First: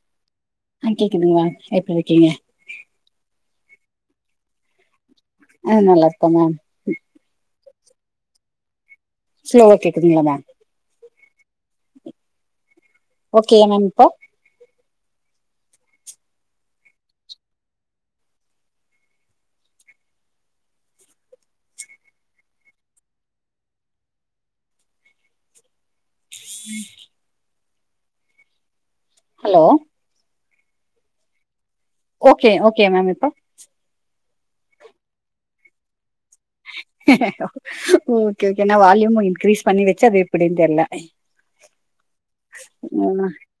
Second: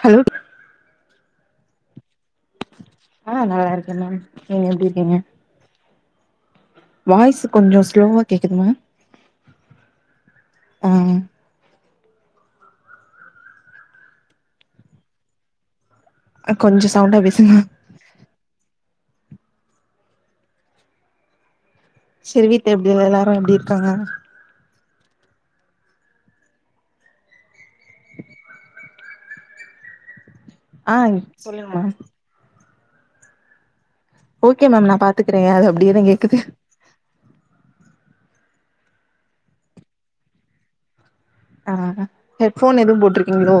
hello ஆ கேக்குதுங்லா எப்டி இருக்கீங்க ஆ நல்லா இருக்க மேம் நீங்க எப்டி இருக்கீங்க ஆ நல்லா இருக்க மேம் வாய்ஸ் கொஞ்சோ ஸ்லோவா கேக்குது மேம் ஸ்லோவா கேக்குதுங்களா மேம் ம் ஓகே மேம் இப்போ கொஞ்சோ சவுண்டா பேசுங்க செரி வீத் எப்டிங்க எல்லாரும் எப்டி இருக்காங்க உம் ஹலோ ஆ சொல்லுங்க ஓகே ஓகே மேம் இப்போ ஓகே மேம் நான் பாத்துக்குற அது அப்படியே தான் கேக்குது ஓகே ஓகே நான் வால்யூமு இன்கிரீஸ் பண்ணி வச்ச அது எப்படினு தெரியில ஆஹ் ஹெட்போன் எதுவு போட்டிருக்கீங்களோ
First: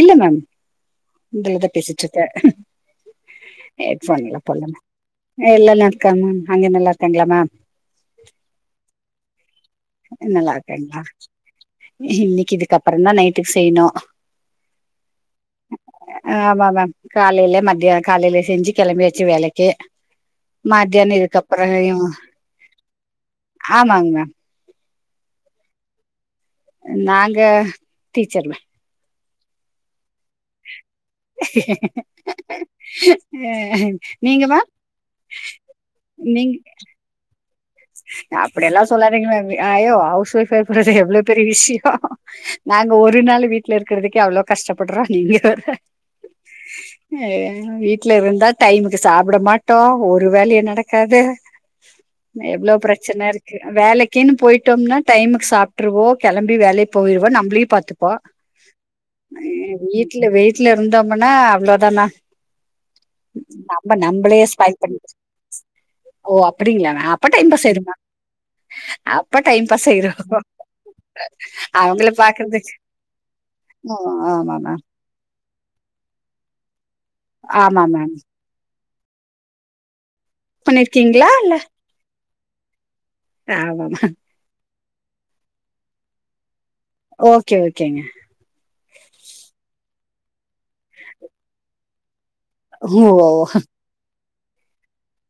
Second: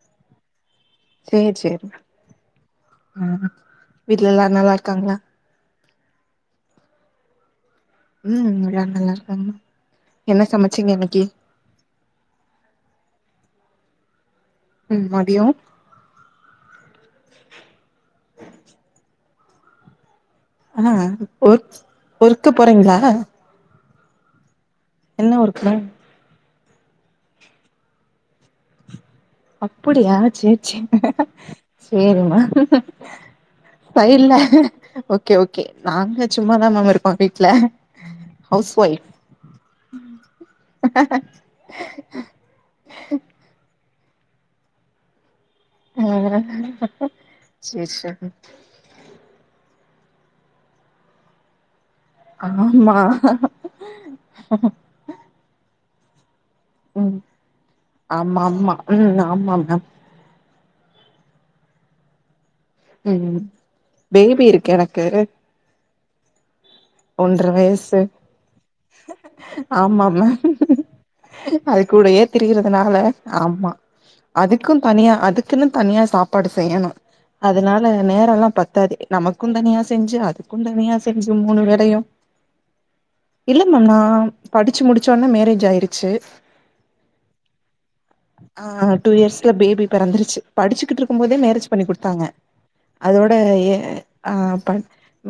இல்ல மேம் சேரி இந்தலதா சேரி பேசிட்ருக்கே ஆ வீட்ல ஹெட்போன்லா எல்லாரு போல்ல நல்லா இருக்காங்களா மே அங்க நல்லா இருக்காங்களா மா ம் எல்லாரு நல்லா இருக்காங்க என்ன சமச்சிங்க இன்னைக்கி இன்னிக்கு இதுக்கப்பற தா நைட்டுக்கு செய்னோ ம் மதியோ ஆமா மேம் காலையில மத்தியா காலையில செஞ்சு கெளம்பியாச்சு வேலைக்கு ஆ மத்தியான இதுக்கப்புற ஒர்க் செய்யு ஒர்க்கு போறீங்களா ஆமாங் மேம் என்ன ஊருக்குல நாங்க டீச்சர் ம அப்பிடியா செர் செர் அ நீங்க மேம் ஓகே ஓகே நாங்க சும்மாதா மேம் இருப்போ வீட்ல ஹவுஸ் அப்டியெல்லா ஒய்ஃப் சொல்லாதீங்கா யோ ஹவுஸ் ஒய்ஃப்பா இருக்குறது எவ்ளோ பெரிய விஷ்யோ நாங்க ஒரு நாள் வீட்ல இருக்கற்துக்கே அவ்ளோ கஷ்டப்பட்றோ நீங்க வேற ஆ சேரி வீட்ல சேரி இருந்தா டைமு கு சாப்ட மாட்டோ ஒரு வேலயு நடக்காது எவ்ளோ ஆமா பிரச்சன இருக்கு வேலைக்கின் போய்ட்டோம்னா டைமுக் சாப்ட்ருவோ கெளம்பி வேலை ம் போய்ருவ நம்பளயு பாத்துப்பா ஆமா ஆமா ம் ஆமா மேம் இல்ல வீட்ல இருந்தோம்முன்னா அவ்ளோ தாமா ம் நம்ப நம்பளே பேபி ஸ்பை இருக்கு பண்ணி எனக்கு அப்ப ஒன்ற டைம் பாஸ் ஆயிரு வய்சு மேம் அப்ப டைம் பாஸ் ஆமா ஆயிரு மேம் அது அவங்கள கூடயே பாக்குறதுக்கு திரியிறதுனால ஆமா ஆமா அதுக்கும் மேம் தனியா அதுக் குன்னு தனியா சாப்பாடு செய்யணோ ஆமா அதனால மேம் நேரோல்லா பத்தாது நமக்கும் தனியா செஞ்சி அதுக்கும் தனியா பண்ணிருக்கீங்களா செஞ்சி இல்ல மூணு பேர் இல்ல மேம் நா படிச்சி முடிச்சொன்னே மேரேஜ் ஆயிருச்சி ஓகே ஓகேங்க ஆ டூ இயர்ஸ்ல பேபி பொறந்துருச்சி படிச்சிட்ருக்கும் போதே மேரேஜ் பண்ணி குடுத்தாங்க ஓ அதோட அ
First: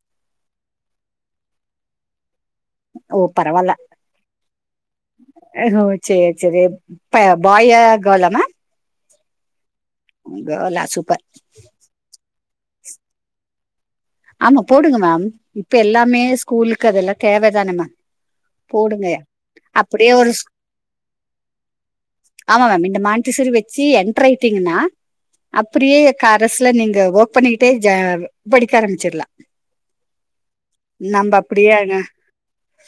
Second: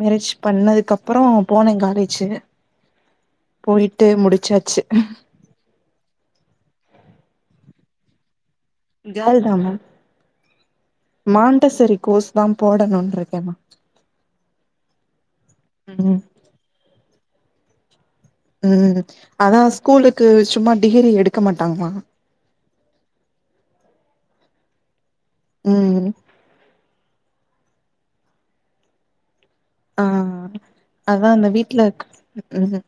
மேரேஜ் பண்ணதுக்கப் அப்புறோ போனே காலேஜு ஓ பரவால்ல போயிட்டு முடிச்சாச்சி ஓ சேர் சேர் ப்ப பாயா கேர்லா மா கேர்ள் தா மேம் கேர்ளா சூப்பர் மாண்டசரி கோர்ஸ் தா போடணுன்ருக்க மேம் ஆமா போடுங்க மேம் இப்ப ம் எல்லாமே ஸ்கூலுக்கு அதெல்லா தேவ தான ம ம் அதா ஸ்கூலுக்கு ஒரு ஸ் சும்மா டிகிரி எடுக்க மாட்டாங்கலா ஆமா மேம் இந்த மாண்ட்டிசூரி வெச்சு என்ட்டர் ஆயிட்டீங்கன்னா அப்டியே ம் பஸ்ல நீங்க ஒர்க் பண்ணிக்கிட்டே ஜ படிக்க ஆரம்பிச்சிட்லா ஆ அதா அந்த வீட்ல ம்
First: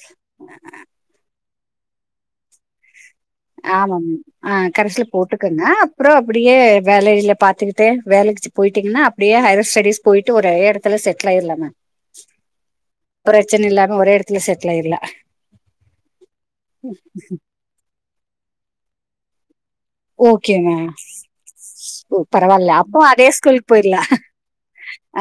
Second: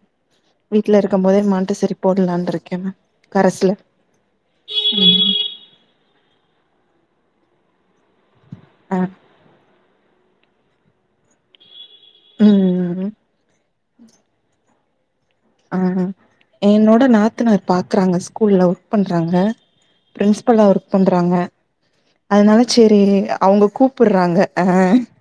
வீட்ல இருக்கும் போதே மாண்ட்ட சரி போட்லான் இருக்க மேம் கரஸ்ல ஆமா ம அ கரஸ்ல ம் போட்டுக்கங்க அப் ப்றோ அப்டியே ஜாலியா இதுங்ள பாத்துக்கிட்டு வேலைக்கு ஆ போயிட்டீங்ன்னா அப்டியே ஹையர் ஸ்டடிஸ் போய்ட்டு ஒரே ஹைய எடத்துல செட்ல் ஆயிர்லாமே ம் பிரச்சன இல்லாம ஒரே எடத்துல செட்ல் ஆயிர்லா ம் ம் என்னோட நாத்தனார் பாக்குறாங்க ஸ்கூல்ல ஒர்க் பண்றாங்க ஓகே பிரின்ஸ்பலா மேம் ஒர்க் பண்றாங்க ஓ அதனால பரவால்ல அப்போ செரி அதே அவுங்க ஸ்கூலுக்கு போயிரலா கூப்புறாங்க அ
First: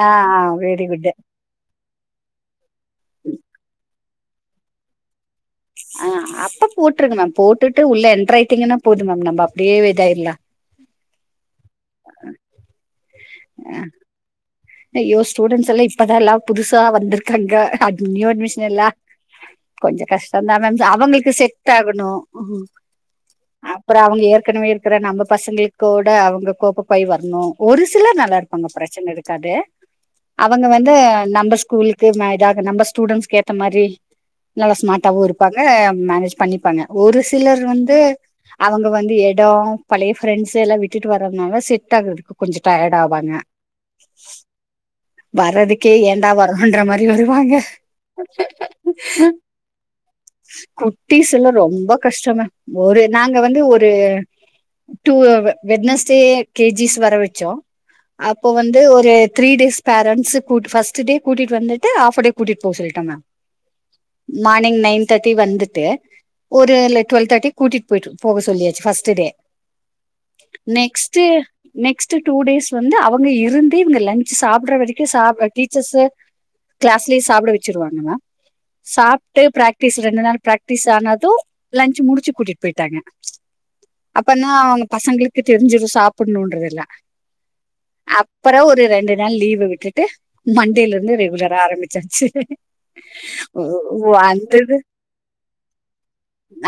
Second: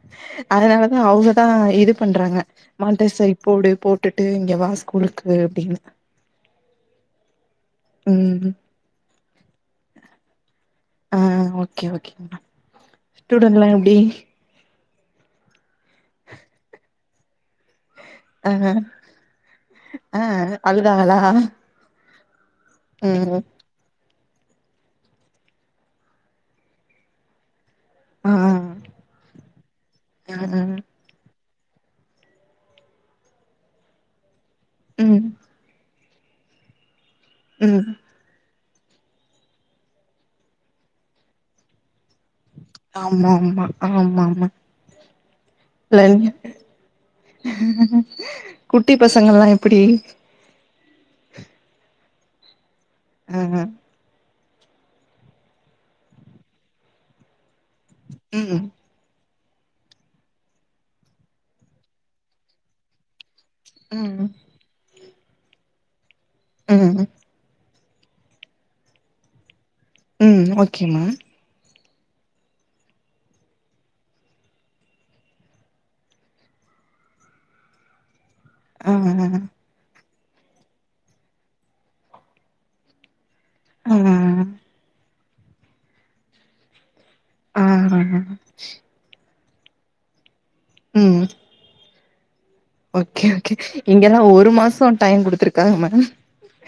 ஆ ஆ வெரி அதனாலதா குட் அவுங்க ஆ இது பண்றாங்க மாண்ட்ட சை போடு போட்டுட்டு இங்க வா ஸ்கூலுக்கு அப்டின்னு அ அப்ப போட்ருக்கனு போட்டுட்டு உள்ள என்ட்ர் ம் ஆய்ட்டிங்கன்னா போதும் மேம் நம்ம அப்டியே இதாய்ரலா ஸ்டூடண்ட்லா எப்டி ஐயோ ஸ்டூெண்ட்ஸ்லா இப்பதா எல்லா புதுசா வந்துர்க்காங்க நியூ ஆ அட்மிஷன்லா கொஞ்சோ ஆ கஷ்டதா மேம் அழுதாகளா அவங்களுக்கு செட் ஆகணு ம் அப்புறோ அவங்க ஏற்கனவே இருக்கிற நம்ம பசங்க கூட அவங்க கோப்ப் ஆய் வர்ணும் ஒரு சிலர் ஆ நல்லா இருப்பாங்க பிரச்சன இருக்காது ஆ அவங்க வந்து நம்ப ஸ்கூல் [unintelligible] நம்ம ஸ்டூட்ன்ஸ் ஏத்த மாரி நல்லா ஸ்மார்டாவோ ம் இருப்பாங்க அ மேனேஜ் பண்ணிப்பாங்க ஒரு சிலர் ம் வந்து அவங்க வந்து எடோ பழைய ஃப்ரெண்ட்ஸ் எல்லா விட்டுட்டு வரறதுனால செட் ஆகுறதுக்கு கொஞ்ச டயர்ட் ஆவாங்க ஆமாமாமா வர்றதுக்கே ஏன்டா வருறோன்ற மாரி வருவாங்க குட்டி பசங்கள்லா எப்டி குட்டிஸ்ல்லா ரொம்ப கஷ்டங்க ஒரு நாங்க ஆ வந்து ஒரு டு வெட்னஸ்டே கேஜிஸ் வர வச்சோ அப்போ ம் வந்து ஒரு three days parents first day கூட்டிட்டு வந்துட்டு ஆப் கூட்டிட்டு போக சொல்ட்டாங்க ம் ம் நீங் நைன் தேர்டி வந்துட்டு ஒரு ம் டுவல் தேர்டி கூட்டிட்டு போய்ட்டு போக சொல்லியாச்சு பஸ்ட் டே ம் okay ma'am next next two days வந்து அவங்க இருந் இவங்க லன்ச் சாப்ற வரைக்கு சாப் டீச்சர்ஸு கிளாஸ்லயே சாப்ட வச்சுருவாங்க மேம் ஆ சாப்ட்டு ப்ராக்டிஸ் ரெண்டு நாள் ப்ராக்டிஸ் ஆனது லன்ச் முடிச்சு கூட்டிட்டு போய்ட்டாங்க ஆ அப்பனா அவங்க பசங்களுக்கு தெரிஞ்சிரு சாப்பணும்ன்றதல்லா ஆ அப்புற ஒரு ரெண்டு நாள் லீவு விட்டுட்டு மண்டேலருந்து ம் ரெகுலர ஆரம்பிச்சாச்சு ஓகே ஓகே ஓ ஓ இங்கல்லா ஒரு மாசோ டைம் குடுத்துருக்காங்க மேடம்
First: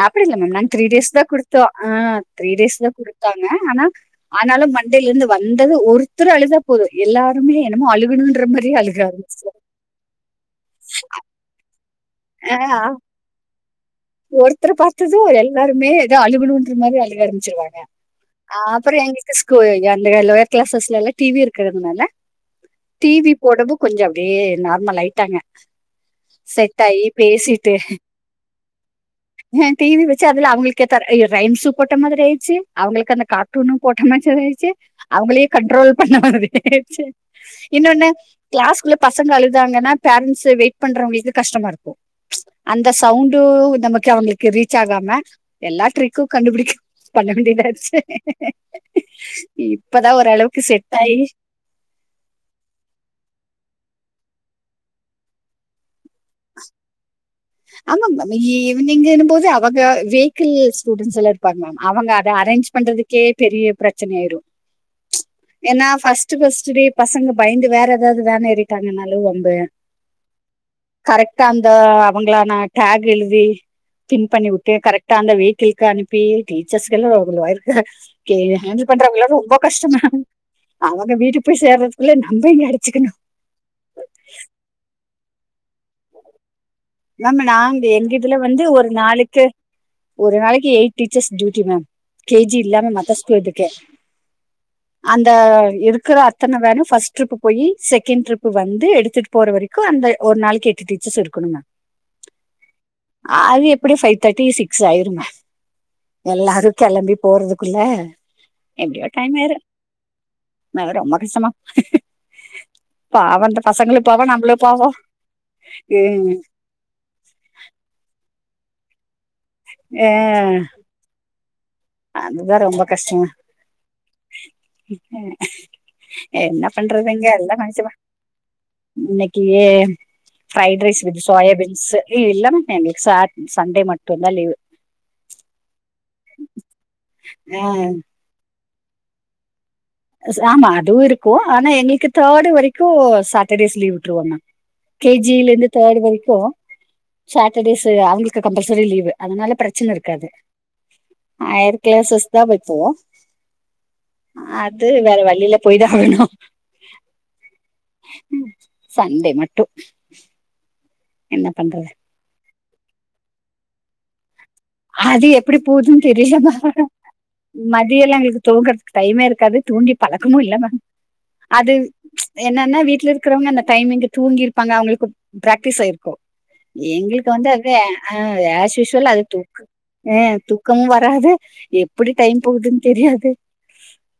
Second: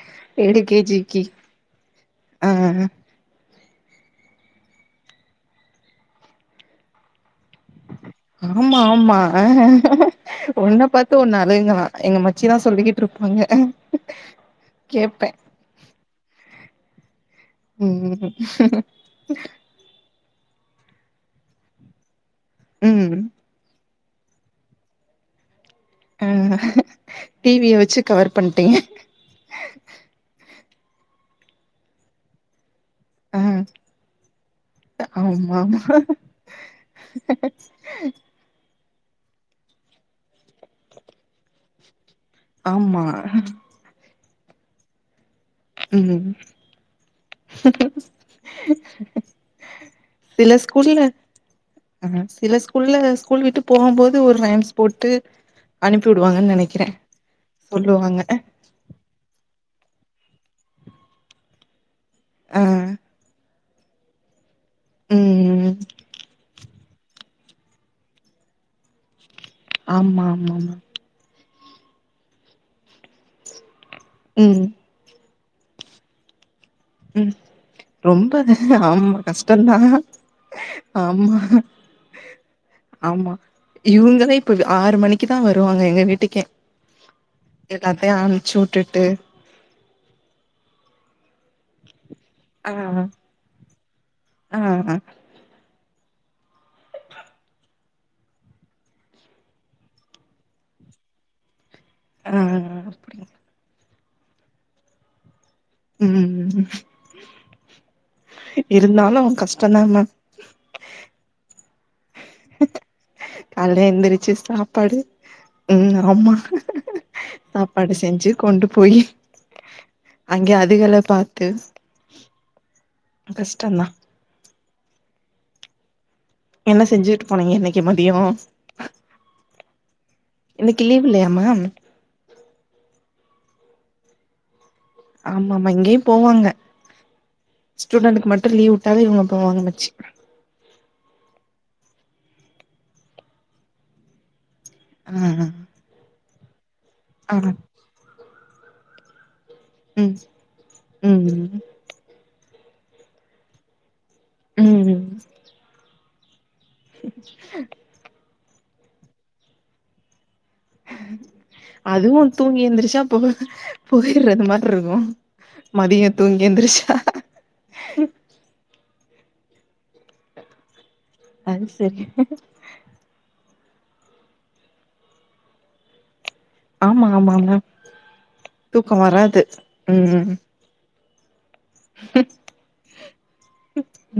அப்டி இல்ல மேம் நாங்க த்ரீ டேஸ் தா குடுத்தோ ஆ த்ரீ ஆ டேஸ் தா குடு தாங்க ஆனா ஆனாலும் மண்டேலருந்து வந்தது ஒருத்தர் அழுதா போதும் எல்லாருமே என்னமோ அழுகணுன்ற மாரியே ஆமா அழுக ஆமா ஆரம்பிச்சிரு ஒண்ண பாத்து ஒண்ணு ஆழுகுங்களா எங்க மச்சி ஆ தா சொல்லிக்கிட்டு இருப்பாக ஒருத்தர பாத்து எல்லாருமே ஏதோ அழுவனுன்ற மாரி அழுக ஆரம் ச்சிருவாங்க ம் அ அப்றம் எங்கள்க்கு ஸ்கூ அந்த லோயர் கிளாஸஸ்லலா டி வி இருக்கறத்னால டி ம் வி ஒடம்பு கொஞ்ச அப்டியே நார்மல் ஆயிட்டாங்க ஆ செட் ஆய் டி பேசிட்டு விய வச்சு கவர் பண்டிங்க டிவி வச்ச அதுல அவங்களுக்கு கேத்த ரைம்சு போட்ட மாரி ஆய்சி அவங்களு கந்த ஆ கார்ட்டூனும் போட்டமாச்சி ஆயிச்சு அவங்களே ஆமா கண்ட்ரோல் ஆமா பண்ண மாரி ஆயிச்சி இன்னொன்னு கிளாஸுகுள்ள பசங்க அலுதாங்கன்னா பேரன்ட்ஸ் வெயிட் பண்றவங்க இது கஷ்டமா இருக்கு அந்த ஆமா சவுண்ட் உ நமக்கு அவங்களுக்கு ரீச் ஆகாம எல்லா ம் ட்ரிக்கும் கண்டுபிடிக் பண்ண வேண்டியதா ஆயிடுச் இப்பதா ஓரளவுக்கு செட் ஆயி ஆ சில ஸ்கூல்ல ஸ்கூல் விட்டு போகும் போது ஒரு ரைம்ஸ் போட்டு அனுப்பி விடுவாங்கன்னு நனக்கறேன் ஆமாங்க மேம் ஈவனிங்குன்னு போது அவங்க வெயிகள்ஸ் ஸ்டூடண்ட்ஸ் எல்லா பாவங்க மேம் அவங்க அத ஆ அரேஞ்ச் பண்றதுக்கே பெரிய பிரச்சனயாயிடும் ம் ஏனா ஃஸ்ட்ட் பஸ்ட்ட் டே பசங்க பயந்து வேற ஏதாது வேன் ஏறிட்டாலும் வம்பு ஆமா ஆமா ஆமா கரெக்ட்டா அந்த அவங்களா நா டாக் எலுதி பின் ம் பண்ணிவுட்டு கரெக் டா அந்த வீட்டில்க்கு அனுப்பி டீச்சர்ஸ் எல்லா ம் கொஞ்சோ ஒர்க் ரொம்ப ஹேண்டில் ஆமா பண்றவங்க எலாரு ரொம்ப கஷ்டந்தா கஷ்டம அவங்க ஆமா வீட்டுக்கு போய் சேர்றதுக்குள்ள நம்ப இங்க அடிச்சிக்கணு இவுங்கள தா இப்போ ஆறு மணி க்கி தா வருவாங்க எங்க வீட்டுகே மேம் நாங்க எங்க எல்லாத்தயு இதுல வந்து ஒரு அம்ச்சுவுட்டுட்டு நாளைக்கு ஒரு நாளைக்கு eight teachers duty ma'am KG ஆ இல்லாம மத்த ஸ்கூல் எதுக்க ஆ அந்த அந்த இருக்கிற அத்தன வேணும் பஸ்ட் ட்ரிப் போயி செகண்ட் ட்ரிப் வந்து எடுத்து போற வரைக்கு அந்த ஒரு நாளைக்கு எட்டு டீச்சர்ஸ் இருக்கணுங்க ஆ அப்டிங்க அது எப்டி ஃபைவ் தேர்ட்டி சிக்ஸ் ஆயிருக ம் எல்லாரு கிளம்பி போறதுக்குள்ள எப்டியோ இருந்தாலு டைம் ஆயிறு கஷ்டந்தா மேம் அ ரொம்ப கஷ்டமா பாவ அந்த கால்ல பசங்களுக்கு பாவம் எந்திரிச்சு நம்பளும் பாவோம் சாப்பாடு ம் ஆமா சாப்பாடு செஞ்சு கொண்டு போயி அங்கே அதிகல பாத்து அதுதா ரொம்ப கஷ்ட கஷ்டந்தா என்ன செஞ்சுட்டு பண்றதுங்க போனீங்க எல்லா இன்னைக்கு நினச்சு தா மதியோ இன்னைக்கு இன்னைக்கு ப்ரைடு ரைஸ் லீவ் து இல்லையா மேம் சோயாபீன்ஸ் இ இல்ல ம எங்களுக்கு ச சண்டே மட்டு தா லீவு ஆமா ஆமா இங்கேயு போவாங்க ஸ்டூடெண்ட்க்கு மட்டு லீவ் விட்டாவ இவங்க போவாங்க மச்சி ஆமா அதுவு இருக்கு ஆனா எங்களுக்கு தேர்டு வரைக்கு சாட்டர்டேஸ் லீவ் விட்டுருவாங்க கே ஆ ஜில இருந்து தேர்ட் வரைக்கு ஆ சாட்டர்டேஸ் அவங்களுக்கு கம்பல்சரி லீவு் அதனால பிரச் சில் ம் இருக்காது ம் ஆய்யிறு கிளாசஸ் தா வெப்போ அது ம் வேற வலி இல்ல போய்தா ஆவணு [inaudible] ம் சண்டே மட்டு என்ன பண்றது அதுவு தூங்கி எந்திரிச்சா போ போயிடுறது மாரி இருக்கு அது எப்டி போகுதுன்னு மதியோ தூங்கி தெரியமா எந்திரிச்சா மதிய எல்லா எங்களுக்கு தூங்குறதுக்கு டைமே இருக்காது தூங்கியு பழக்கமு இல்லமா அது என்ன என்னா வீட்ல இருக்கிறவங்க அந்த டைமிங்க் தூங்கிருப்பாங்க அவங்களுக்கு பிராக்டிஸ் ஆயிருக்கு ஆமா எங்களுக்கு வந்து ஆமாங்க அது அஹ தூக்கோ ஆஸிஸ்வல் அது வராது தூக்குஹ ம் தூக்கு துக்கமு வராது எப்டி டைம் போகுதுன்னு தெரியாது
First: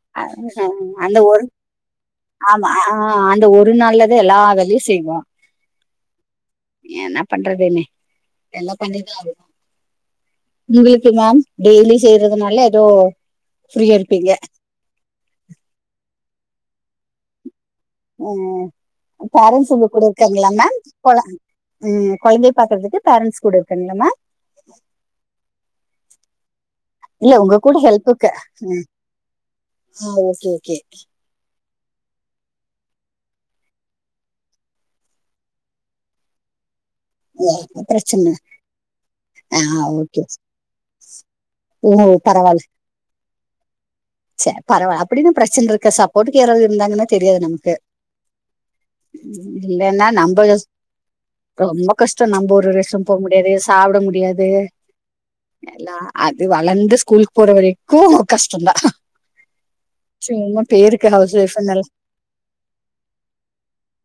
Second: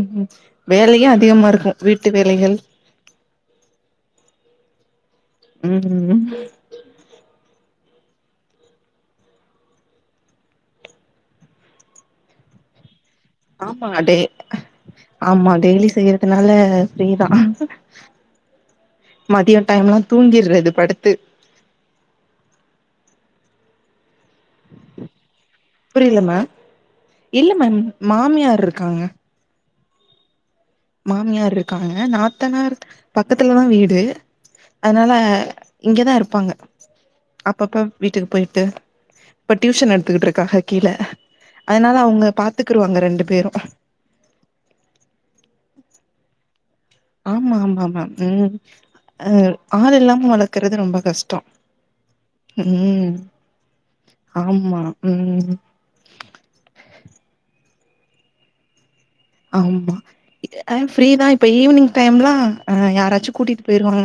ம் ஹ வேலையு அந்த அதிகமா ஒர்க் இருக்கு வீட்டு வேலைகள் ஆமா ஆஹ அந்த ஒரு நாள்ளதா எல்லா வேலையு செய்வோ [unintelligible] என்ன பண்றது மே எல்லா பண்ணிதா ஆகனு உங்களுக்கு மேம் டெய்லி செய்யறதுனால ஏதோ ஃப்ரீயா ஆமாங்க டெய் இருப்பீங்க ஆமா டெய்லி செய்யறதுனால ஃப்ரீதா ம் மதியோ பேரண்ட்ஸ் இப்ப டைம்லா கூட இருக்காங்களா தூங்கிர்றது படுத்து ம் கொழந்தை பாக்குறதுக்கு பேரண்ட்ஸ் கூட இருக்கங்கலா மேம் புரியல மேம் இல்ல உங்க கூட மேம் ஹெல்புகு மாமியார் இருக்காங்க அ ஓகே ஓகே மாமியார் இருக்காங்க நாத்தனார் பக்கத்துலதா வீடு அதனால இங்கதா இருப்பாங்க அப்பப்ப வீட்டுக்கு பிரச்சனை போயிட்டு இப்ப டியூஷன் ஓகே எடுத்துக்கிட்டு இருக்காங்க கீழ ஓ அதனால அவங்க பாத்துக்குருவாங்க ரெண்டு பேரு செரி பரவால அப்டின்னு பிரச்சன இருக்காது சப்போர்ட்கு யாரது இருந்தாங்கன்னு தெரியாது ஆமா நமக்கு ஆமா மேம் ம் அ ஆள் இல்லன்னா இல்லாம நம்ம வளக்கறது ரொம்ப கஷ்டோ ரொம்ப கஷ்டோ நம்ம ஒரு ரெஸ்ட்ரூம் ம் போக முடியாது சாப்பிட முடியாது ஆமா ம் எல்லா அது வளந்து ஸ்கூலுக்கு போற வரைக்கு கஷ்டோதா ஆமா அ ஃப்ரீதா ஹவுஸ் இப்ப ஒய்ஃப் ஈவினிங் டைம்லா ஆ யாராச்சு கூட்டிகிட்டு போயிருவாங்க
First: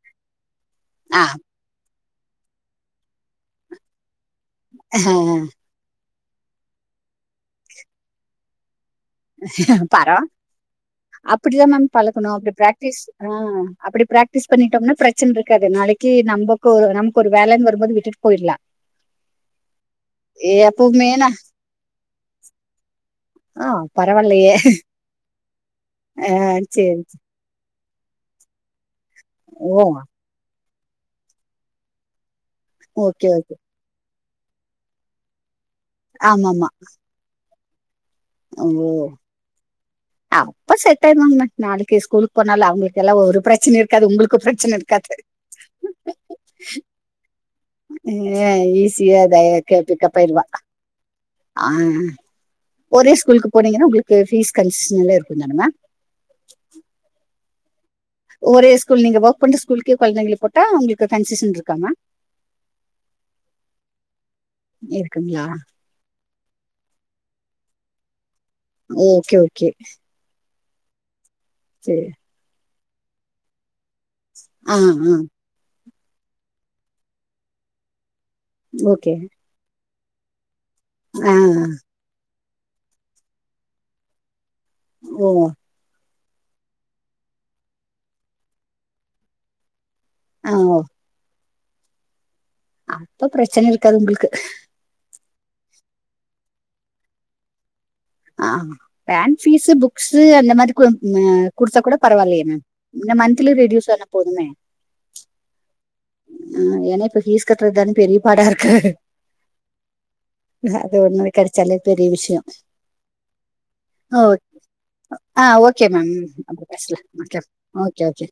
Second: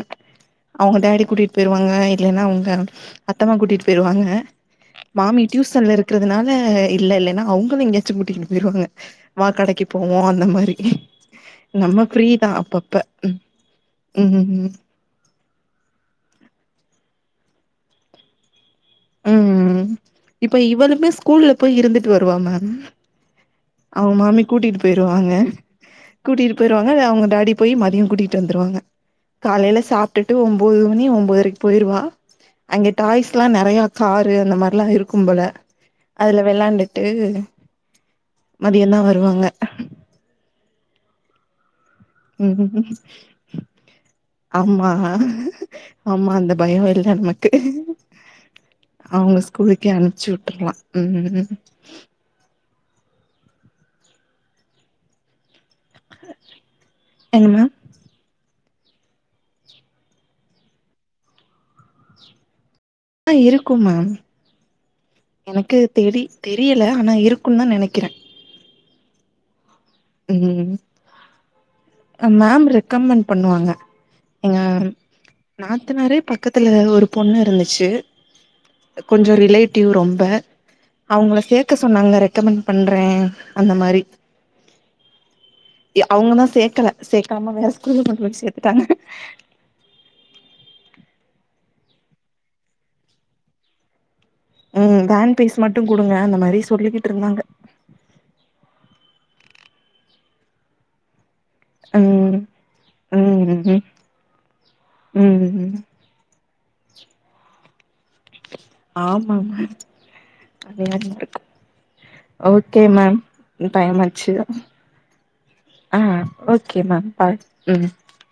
அவங்க டேடி ஆ கூட்டிட்டு போயிருவாங்க இல்லைன்னா உங்க அத்தமா கூட்டிட்டு போயிருவாங்க மாமி டியுஸ் இருக்கிறதுனால இல்ல இல்லன்னா அவங்களு எங்கயாச்சு கூட்டிட்டு போயிவாங்க வா கடைக்கு போவோ அந்த மாரி அப்டிதா மேம் நம்ம பழக்கணு ஃப்ரீதா அப்டி அப்பப்ப பிராக்டிஸ் ஆ அப்டி பிராக்டிஸ் ம் பண்ணிடோம்னா பிரச்சன இருக்காது நாளக்கு நமக்கு ஒரு நமக்கு ஒரு வேலன்னு வரு போது விட்டிட்டு போயிடலா ம் இப்ப எப்பவுமே இவளுமே நான் ஸ்கூல்ல போயி இருந்துட்டு வருவா மேம் ஆ அவுங்க மாமி பரவாயில்லையே கூட்டிட்டு போயிருவாங்க ஆ, கூட்டிட்டு சரி போய்ருவாங்க இல்ல அவுங்க டாடி போய் மதியோ கூட்டிட்டு வந்துருவாங்க காலயையில ஓ சாப்பிட்டுட்டு ஒன்போது மணி ஒம்போத்தறைக்கு போயிடுவா அங்க ஓகே டாய்ஸ் எல்லா ஓகே நெறைய காரு அந்த மாரில்லா இருக்கு போல அதுல ஆமாமா வெளாண்டுட்டு ஓ மதியந்தா வருவாங்க அப்ப செட்யவங்க அ நாளக்கு ஸ்கூலுக்கு போனால ம் அவங்களுக்கு எல்லா ஒரு பிரச்சன இருக்காது உங்களுக்கு பிரச்சன ஆமா இருக்காது ஆமா அந்த பயோ இல்ல நமக்கு அ ஈசியா அவங்க கே ஸ்கூலுக்கே பிக்கப் [unintelligible] அனுப்ச்சு போயிருவா விட்ரலா ம் ஒரே ஸ்கூலுக்கு போனிங்கன்னா உங்களுக்கு ஃபீஸ் கஷன்ல்லா இருக்குதான மேம் என்ன மா ஒரே ஸ்கூல் நீங்க ஒர்க் பண்ற ஸ்கூலுக்கே கொழந்தைங்கள போட்டா உங்களுக்கு கன்சிஷன் இருக்கா மேம் ஆ இருக்கு மேம் இருக்குங்களா எனக்கு தெரி தெரியல ஆனா இருக்குனு தா நெனைக்கிறே ஓகே ஓகே ம் செரி மேம் ரெக்கமண்ட் பண்ணுவாங்க எங்க ஆ ஆ நாத்தனாரே பக்கத்தில ஒரு பொண்ணு இருந்துச்சு ஓகே கொஞ்சோ ரிலேட் டிவ் ரொம்ப ஆ அவுங்கள சேக்க சொன்னாங்க ரெக்கமண்ட் பண்றே அந்த மாரி ம் எ அவுங்க தா சேக்கல சேக்காம வேற ஸ்கூல கொண்டு போயி சேத்துட்டாங்க ஆ அப்ப பிரச்சன இருக்காது ஒங்களுக்கு ம் வேன் ஃபீஸ் மட்டு குடுங்க அந்த மாரி சொல்லிகிட்டு இருந்தாங்க ஆ வேன் பீஸு புக்ஸு அந்த மாரி கொஞ் அ குடுத்தா கூட ம் பரவாயில்யே மேம் இந்த மந்தலி ம் ரெடியூஸ் ஆனா போதுமே ம் ம் ஆ ஏனா இப்ப ஃபீஸ் கட்றதானே பெரிய படா இருக்கு ஆமா மேம் அது அநியாயமா ஒண்ணு இருக்கு கெடச்சாலே பெரிய விஷயோ ஓகே மேம் டைம் ஆச்சு ஆ ஓகே ஆ மேம் அப்ப ஓகே பேசலாம் மேம் ஓகே பாருங் ம் ஓகே ஓகே